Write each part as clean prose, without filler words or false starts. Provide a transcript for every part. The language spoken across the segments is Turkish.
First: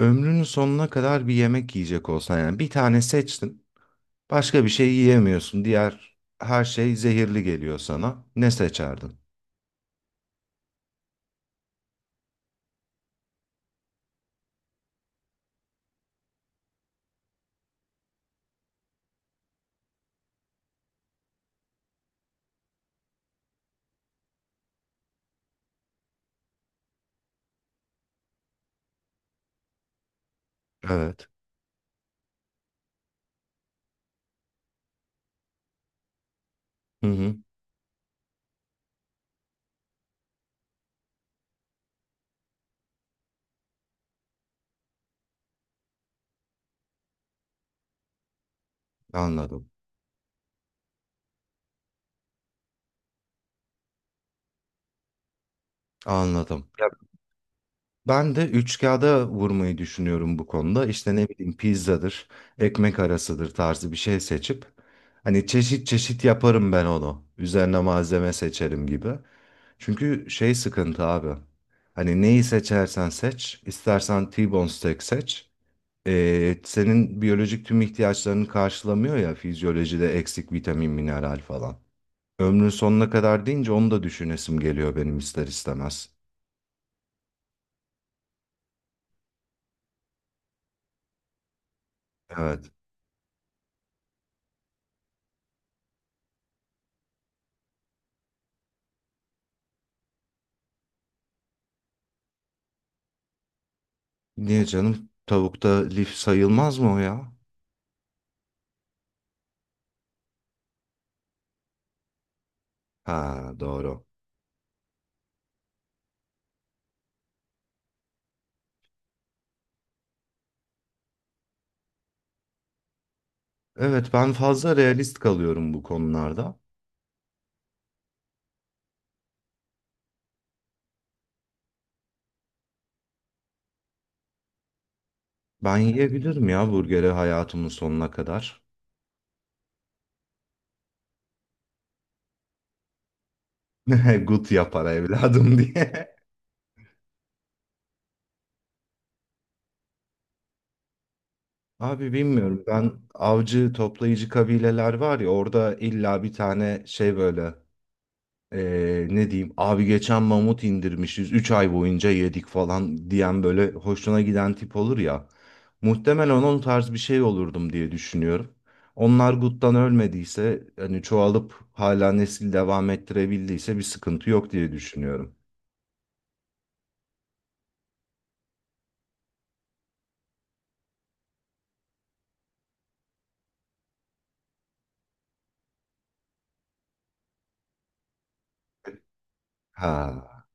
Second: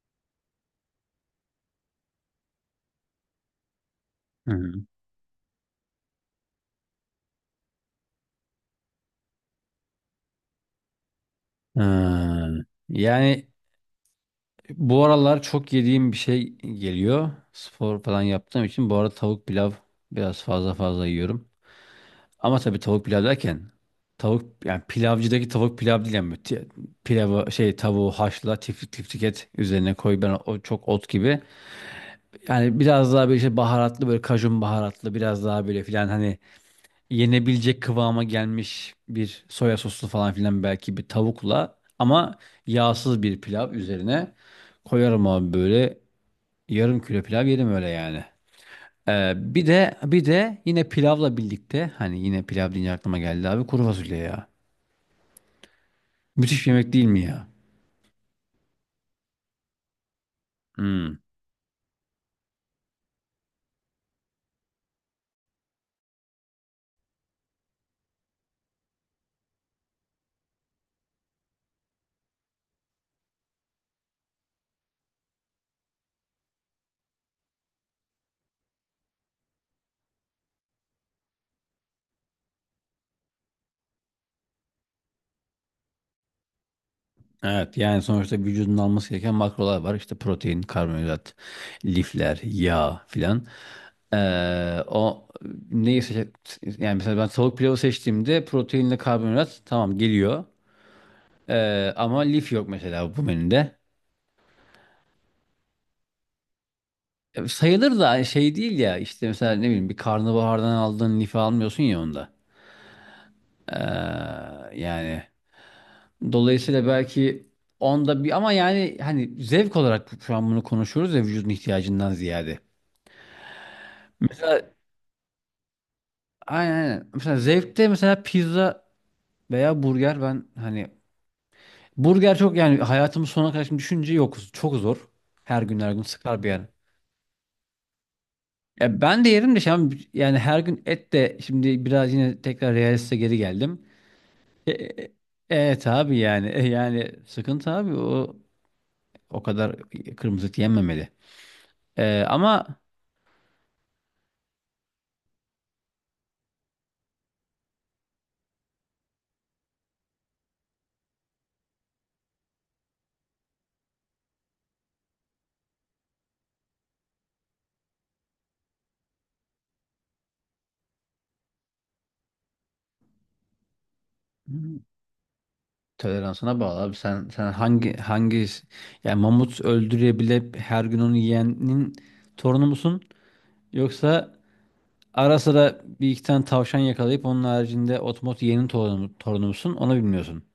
Ömrünün sonuna kadar bir yemek yiyecek olsan yani bir tane seçtin, Hı başka bir hı. şey yiyemiyorsun. Diğer her şey zehirli geliyor sana. Ne seçerdin? Ha, yani bu aralar çok yediğim bir şey geliyor. Spor falan yaptığım için bu arada tavuk pilav biraz fazla fazla yiyorum. Ama tabii tavuk pilav derken tavuk yani pilavcıdaki tavuk pilav değil yani pilavı şey tavuğu haşla tiftik tiftik et üzerine koy ben o çok ot Evet. gibi. Yani biraz daha böyle işte baharatlı böyle kajun baharatlı biraz daha böyle filan hani Hı hı, yenebilecek kıvama gelmiş bir soya soslu falan filan belki bir tavukla ama yağsız bir pilav üzerine koyarım abi böyle yarım kilo pilav yerim öyle yani. Bir anladım. de bir de yine pilavla birlikte hani yine pilav deyince aklıma geldi abi kuru fasulye ya. Anladım. Müthiş bir Ya yemek değil mi ya? ben de üç kağıda vurmayı düşünüyorum bu konuda. İşte Hmm, ne bileyim pizzadır, ekmek arasıdır tarzı bir şey seçip hani çeşit çeşit yaparım ben onu. Üzerine malzeme seçerim gibi. Çünkü şey sıkıntı abi. Hani neyi seçersen seç, istersen T-bone steak seç. Senin biyolojik tüm ihtiyaçlarını karşılamıyor ya fizyolojide eksik vitamin, mineral falan. Ömrün sonuna kadar deyince onu da düşünesim geliyor benim ister istemez. evet, yani sonuçta vücudun alması gereken makrolar var. İşte protein, karbonhidrat, lifler, Evet. yağ filan. O neyi seçe yani mesela ben tavuk pilavı seçtiğimde proteinle karbonhidrat tamam geliyor. Ama lif yok mesela bu menüde. Niye canım? Tavukta lif sayılmaz mı o ya? E, sayılır da hani şey değil ya işte mesela ne bileyim bir karnabahardan aldığın lifi almıyorsun ya onda. Ha doğru. Ee, yani dolayısıyla belki onda bir ama yani hani zevk olarak şu an bunu konuşuyoruz ya vücudun ihtiyacından ziyade. Evet ben Mesela fazla realist kalıyorum bu konularda. aynen, aynen. Mesela zevkte mesela pizza veya burger ben hani burger çok yani hayatımın sonuna kadar şimdi düşünce yok. Çok zor. Her Ben gün her gün sıkar yiyebilirim bir yer. ya burgeri hayatımın sonuna kadar. Ya ben de yerim de şimdi yani her gün et de şimdi biraz yine tekrar realiste geri geldim. Gut E, yapar e- evladım evet diye. abi yani yani sıkıntı abi o kadar kırmızı et yenmemeli. Abi E, bilmiyorum ama ben avcı toplayıcı kabileler var ya orada illa bir tane şey böyle. Ne diyeyim abi geçen mamut indirmişiz 3 ay boyunca yedik falan diyen böyle hoşuna giden tip olur ya. Muhtemelen onun tarz bir şey olurdum diye düşünüyorum. Onlar guttan ölmediyse hani çoğalıp hala nesil devam ettirebildiyse bir sıkıntı yok diye hmm, düşünüyorum. toleransına bağlı abi sen hangi yani mamut öldürebilip her gün onu yiyenin torunu musun? Yoksa ara sıra bir iki tane tavşan yakalayıp onun haricinde otomot yeğenin torunumsun onu bilmiyorsun. Ha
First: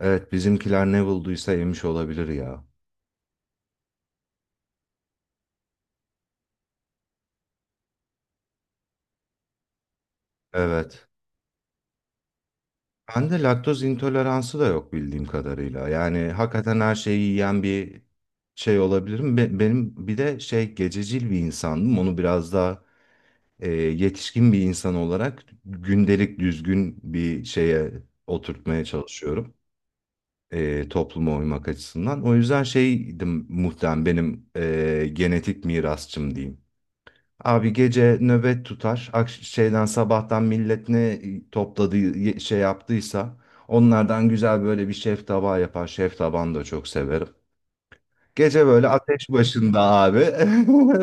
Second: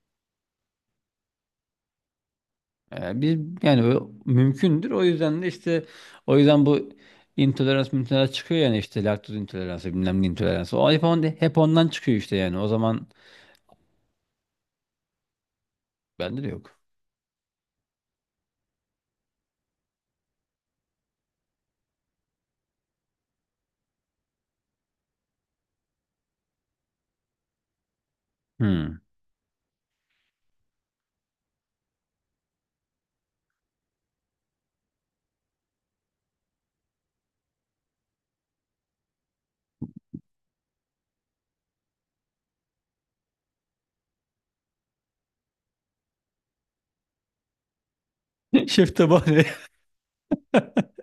evet bizimkiler ne bulduysa yemiş olabilir ya. Ee, bir, yani o mümkündür o yüzden de işte o yüzden bu intolerans çıkıyor yani işte laktoz intoleransı bilmem ne intoleransı. O hep, Evet. on, hep ondan çıkıyor işte yani o zaman Bende laktoz intoleransı da yok bildiğim kadarıyla. Yani bende de yok. hakikaten her şeyi yiyen bir şey olabilirim. Benim bir de şey gececil bir insandım. Onu biraz daha yetişkin bir insan olarak gündelik düzgün bir şeye oturtmaya Hmm. çalışıyorum. Topluma uymak açısından. O yüzden şeydim muhtemelen benim genetik mirasçım diyeyim. Abi gece nöbet tutar. Şeyden sabahtan millet ne topladığı şey yaptıysa onlardan güzel böyle bir şef tabağı yapar. Şef tabağını da çok severim. Gece böyle ateş Şeftabani. başında abi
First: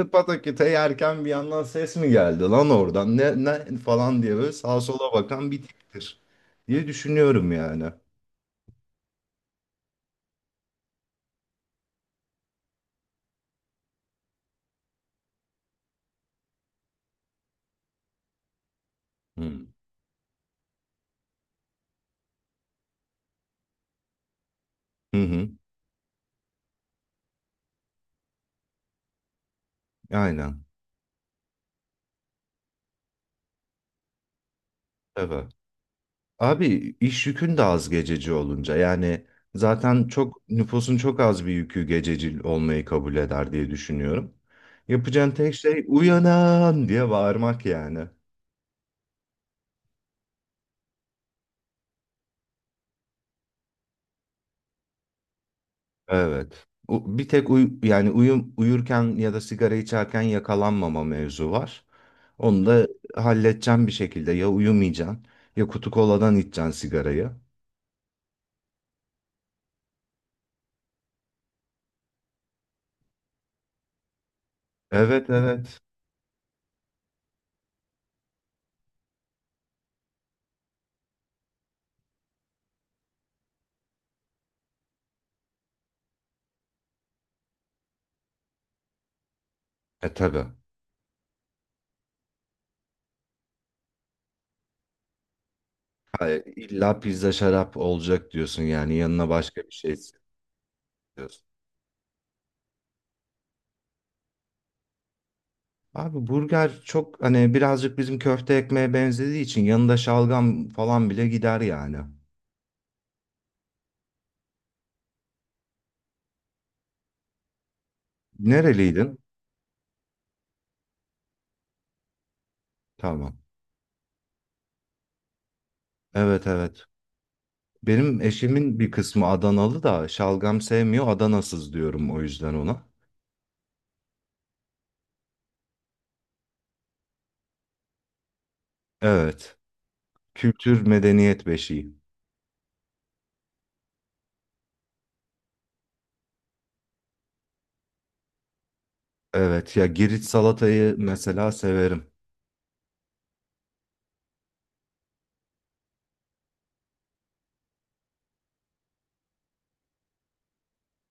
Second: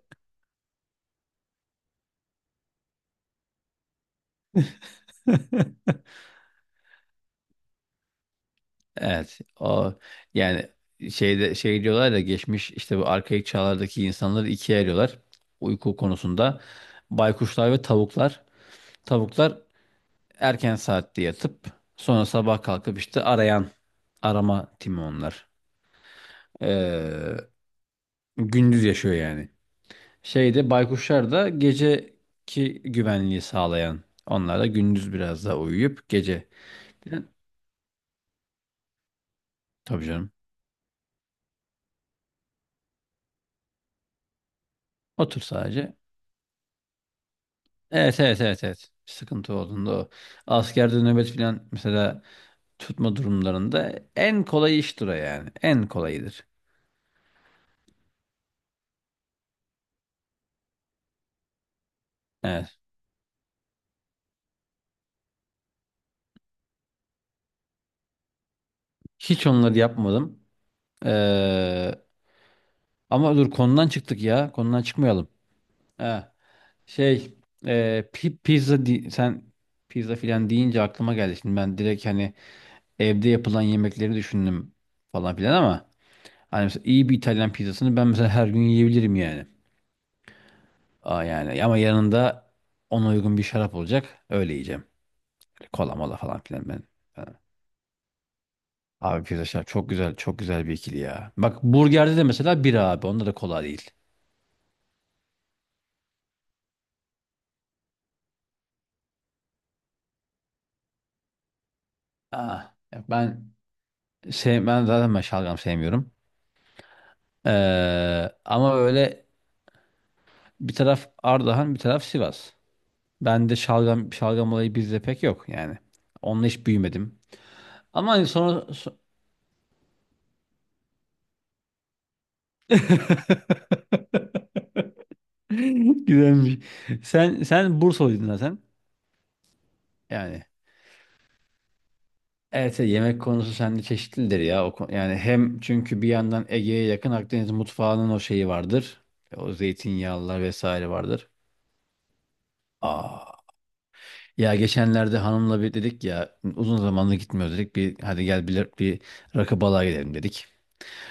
pataküte yerken bir yandan ses mi geldi lan oradan ne, ne falan diye böyle sağa sola bakan bir tiptir diye düşünüyorum yani. Evet, o yani şeyde şey diyorlar da geçmiş işte bu arkaik çağlardaki insanları ikiye ayırıyorlar uyku konusunda. Baykuşlar ve tavuklar. Tavuklar Hı erken saatte yatıp sonra sabah kalkıp işte arayan arama timi hı. onlar. Hı. Ee, gündüz yaşıyor yani. Aynen. Şeyde baykuşlar da geceki güvenliği sağlayan. Onlar da gündüz biraz Evet. daha uyuyup gece. Abi iş yükün de az gececi olunca yani Tabii zaten canım. çok nüfusun çok az bir yükü gececi olmayı kabul eder diye düşünüyorum. Yapacağın Otur tek şey sadece. uyanan diye bağırmak yani. Evet, evet, evet, evet. Sıkıntı olduğunda o. Askerde nöbet falan mesela tutma durumlarında en kolay iştir o yani. En kolayıdır. Evet. Bir tek yani uyurken ya da sigara içerken yakalanmama mevzu var. Onu Evet. da halledeceğim bir şekilde ya uyumayacaksın ya kutu koladan içeceksin sigarayı. Hiç onları yapmadım. Ee, Ama dur konudan çıktık ya. Konudan çıkmayalım. Evet evet. Ha, şey pizza sen pizza filan deyince aklıma geldi. Şimdi ben direkt hani evde yapılan yemekleri düşündüm falan filan ama hani mesela iyi bir İtalyan pizzasını ben mesela her gün yiyebilirim yani. E tabii. Aa, yani ama yanında ona uygun bir şarap olacak. Öyle yiyeceğim. Kola mola falan Hayır, filan ben. illa pizza ben- şarap olacak diyorsun yani Abi yanına pizza başka şarap bir çok şey güzel, çok güzel bir ikili ya. istiyorsun. Bak burgerde de mesela bira abi. Onda da kola değil. Abi burger çok hani birazcık bizim köfte ekmeğe benzediği için yanında şalgam falan bile gider yani. Aa, ben ben şalgam sevmiyorum. Ama Nereliydin? böyle bir taraf Ardahan, bir taraf Sivas. Tamam. Ben de şalgam şalgam olayı bizde pek yok yani. Onunla Evet hiç evet. büyümedim. Ama Benim hani sonra eşimin bir kısmı Adanalı da şalgam sevmiyor, Adanasız diyorum o yüzden ona. güzelmiş. Sen Bursalıydın zaten. Evet. Yani Kültür medeniyet beşiği. evet, yemek konusu sende çeşitlidir ya. Yani hem çünkü bir yandan Ege'ye yakın Akdeniz mutfağının o şeyi vardır. O Evet ya Girit zeytinyağlılar vesaire salatayı vardır. mesela severim. Aa, ya geçenlerde hanımla bir dedik ya uzun zamandır gitmiyoruz dedik. Bir hadi gel bir rakı balığa gidelim dedik.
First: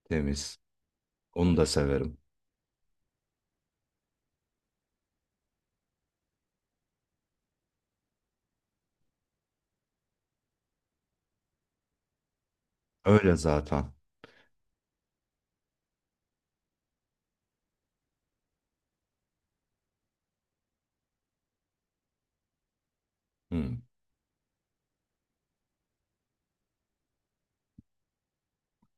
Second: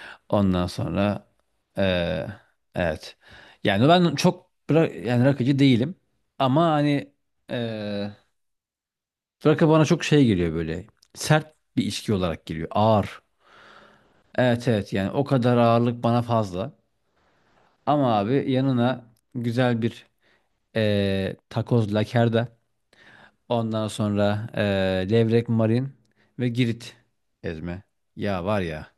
Temiz. Ondan sonra Onu da severim. eee, evet. Yani ben yani rakıcı değilim. Ama hani eee rakı bana çok şey geliyor böyle. Sert bir içki olarak geliyor. Ağır. Öyle zaten. Evet, evet, yani o kadar ağırlık bana fazla. Ama abi yanına güzel bir takoz, lakerda. Hı. Ondan sonra levrek, marin ve Girit ezme. Ya var ya.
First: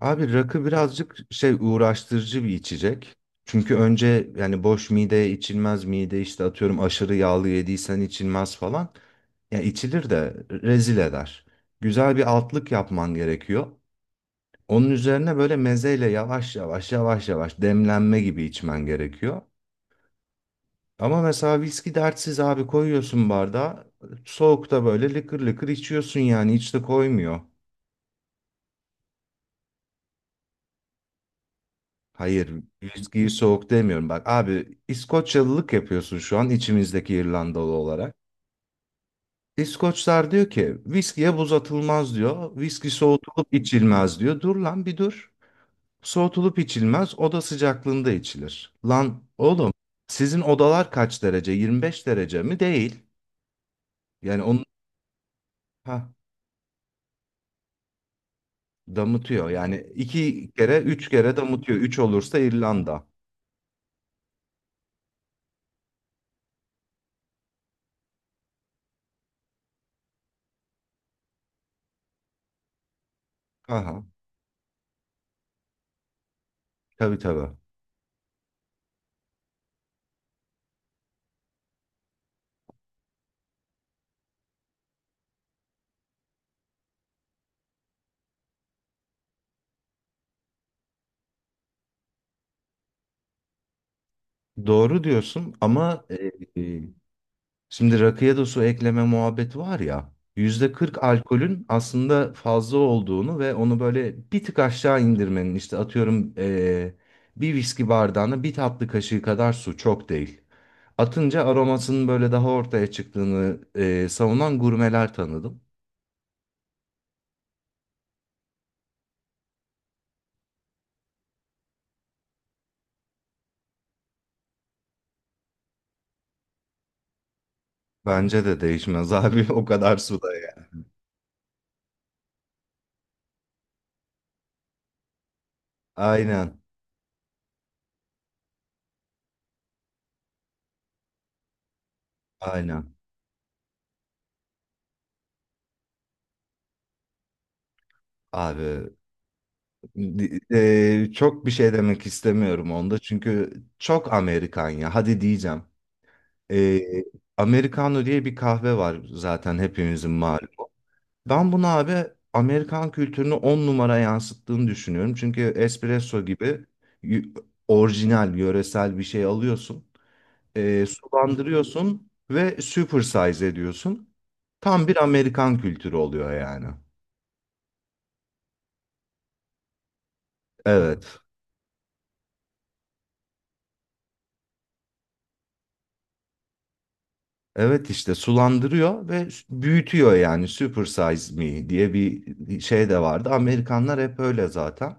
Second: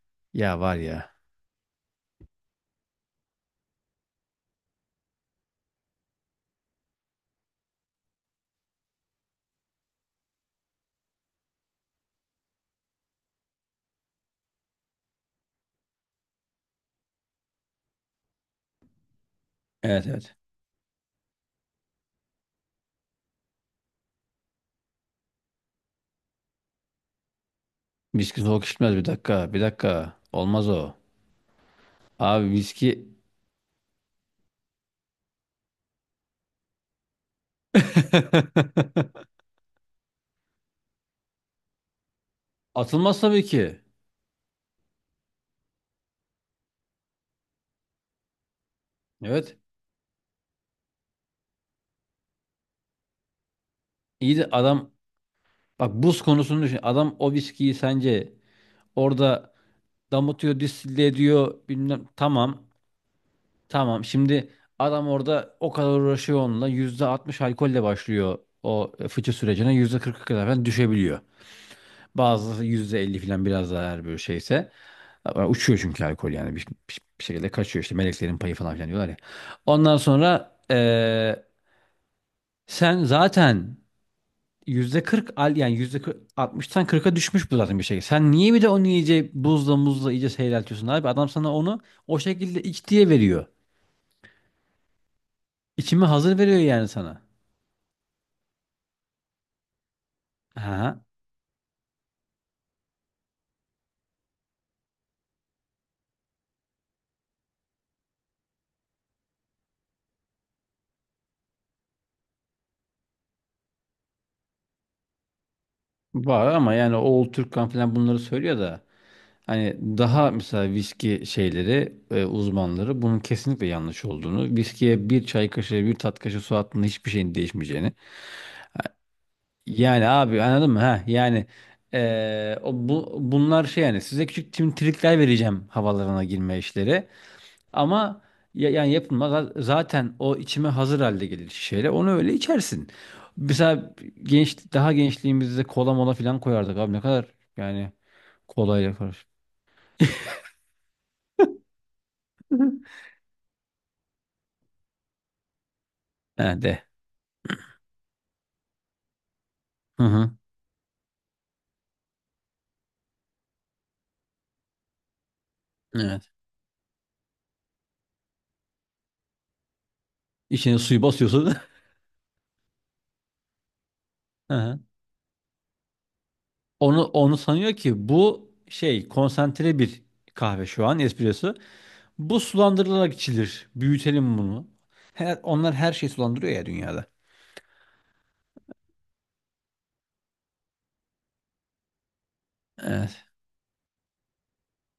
Abi Ya rakı var ya. birazcık şey uğraştırıcı bir içecek. Çünkü önce yani boş mideye içilmez, mide işte atıyorum aşırı yağlı yediysen içilmez falan. Ya içilir de rezil eder. Güzel bir altlık yapman gerekiyor. Onun üzerine böyle mezeyle yavaş yavaş yavaş yavaş demlenme gibi içmen gerekiyor. Evet, evet. Ama mesela viski dertsiz abi, koyuyorsun bardağa. Soğukta böyle lıkır lıkır içiyorsun yani hiç de koymuyor. Viski soğuk içmez, bir dakika. Bir dakika. Olmaz o. Abi Hayır, viski viskiyi soğuk demiyorum. Bak abi İskoçyalılık yapıyorsun şu an içimizdeki İrlandalı olarak. İskoçlar diyor ki viskiye buz atılmaz diyor. Viski atılmaz tabii soğutulup ki. içilmez diyor. Dur lan bir dur. Soğutulup içilmez, oda sıcaklığında içilir. Lan Evet. oğlum sizin odalar kaç derece? 25 derece mi? Değil. İyi Yani de onu adam bak ha, buz konusunu düşün. Adam o viskiyi sence damıtıyor. orada Yani iki damıtıyor, kere distille üç kere ediyor damıtıyor. Üç bilmem. olursa Tamam. İrlanda. Tamam şimdi adam orada o kadar uğraşıyor onunla. %60 alkolle başlıyor o fıçı sürecine. %40'a kadar falan düşebiliyor. Bazıları 50 falan biraz daha Aha, eğer böyle şeyse. Ama uçuyor çünkü alkol yani bir, bir- tabii bir şekilde tabii. kaçıyor işte meleklerin payı falan filan diyorlar ya. Ondan sonra sen zaten %40 al yani %60'tan 40'a düşmüş bu zaten bir şey. Sen niye bir de onu iyice buzla muzla iyice seyreltiyorsun abi? Adam sana onu o şekilde iç diye veriyor. Doğru diyorsun ama İçimi hazır veriyor e, yani sana. şimdi rakıya da su ekleme muhabbeti var ya. yüzde Ha, kırk alkolün aslında fazla olduğunu ve onu böyle bir tık aşağı indirmenin, işte atıyorum bir viski bardağına bir tatlı kaşığı kadar su çok değil. Atınca aromasının böyle daha ortaya çıktığını savunan gurmeler tanıdım. var ama yani Oğul Türkkan falan bunları söylüyor da hani daha mesela viski şeyleri uzmanları bunun kesinlikle yanlış olduğunu viskiye bir çay kaşığı bir tat kaşığı su attığında hiçbir şeyin değişmeyeceğini Bence de değişmez abi o kadar yani suda abi ya. anladın mı ha yani bunlar şey yani size küçük trikler vereceğim havalarına girme Aynen işleri. Ama yani yapılma zaten o içime hazır halde gelir şişeyle. Onu öyle içersin. aynen Mesela daha gençliğimizde kola mola falan koyardık abi ne kadar yani abi, kolayla karış. Çok bir şey demek istemiyorum onda çünkü çok Amerikan ya, hadi diyeceğim. He Ee, de. Americano diye bir kahve var zaten, Hı hepimizin hı. malumu. Ben bunu abi Amerikan kültürünü on numara yansıttığını düşünüyorum. Çünkü Evet. espresso gibi y- orijinal, yöresel bir şey alıyorsun. İçine suyu basıyorsun. Sulandırıyorsun ve super size ediyorsun. Hı hı. Tam bir Amerikan kültürü oluyor yani. Onu sanıyor ki bu şey konsantre bir kahve şu an Evet. espresso. Bu sulandırılarak içilir. Büyütelim bunu. Onlar her şeyi sulandırıyor ya dünyada. Evet işte sulandırıyor ve büyütüyor yani super size me diye bir şey de Evet. vardı. Amerikanlar hep öyle zaten.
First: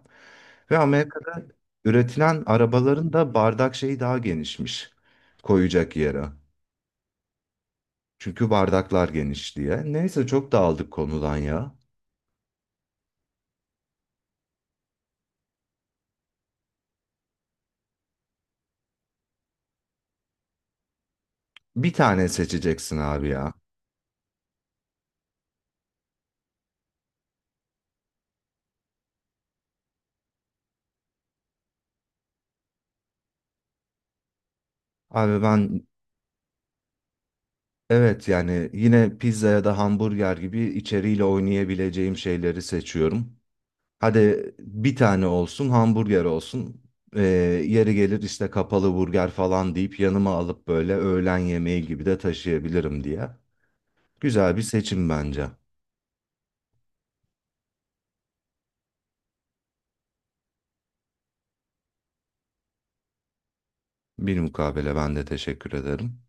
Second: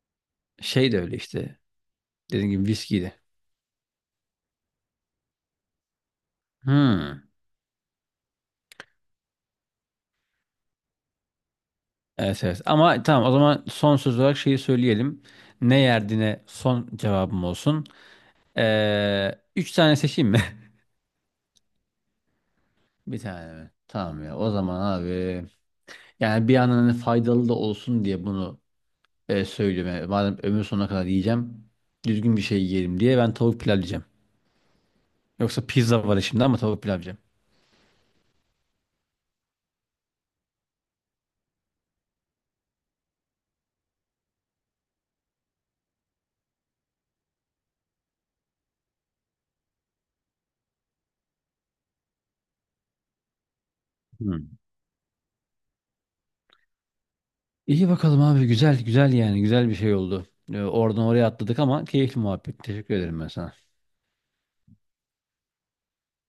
Ve Şey de öyle Amerika'da işte. üretilen Dediğim gibi viski arabaların de. da bardak şeyi daha genişmiş, koyacak yere. Hmm. Çünkü bardaklar geniş diye. Neyse çok dağıldık konudan ya. Evet, evet, ama tamam o zaman son söz olarak şeyi söyleyelim. Ne yerdiğine son cevabım olsun. Üç tane seçeyim mi? Bir tane seçeceksin Bir abi ya. tane mi? Tamam ya o zaman abi. Yani bir yandan hani faydalı da olsun diye bunu söylüyorum. Yani madem ömür sonuna kadar yiyeceğim. Düzgün bir şey yiyelim diye ben tavuk pilav yiyeceğim. Abi Yoksa ben, pizza var şimdi ama tavuk pilav yiyeceğim. evet, yani yine pizza ya da hamburger gibi içeriğiyle oynayabileceğim şeyleri seçiyorum. Hadi bir tane olsun, hamburger olsun. Ee, Yeri gelir işte, kapalı burger falan deyip yanıma alıp böyle öğlen yemeği gibi de taşıyabilirim diye. Hmm. Güzel bir seçim bence. İyi bakalım abi, güzel güzel yani güzel bir şey oldu. Oradan oraya atladık ama keyifli muhabbet. Teşekkür ederim ben sana. Bir mukabele, ben de teşekkür ederim.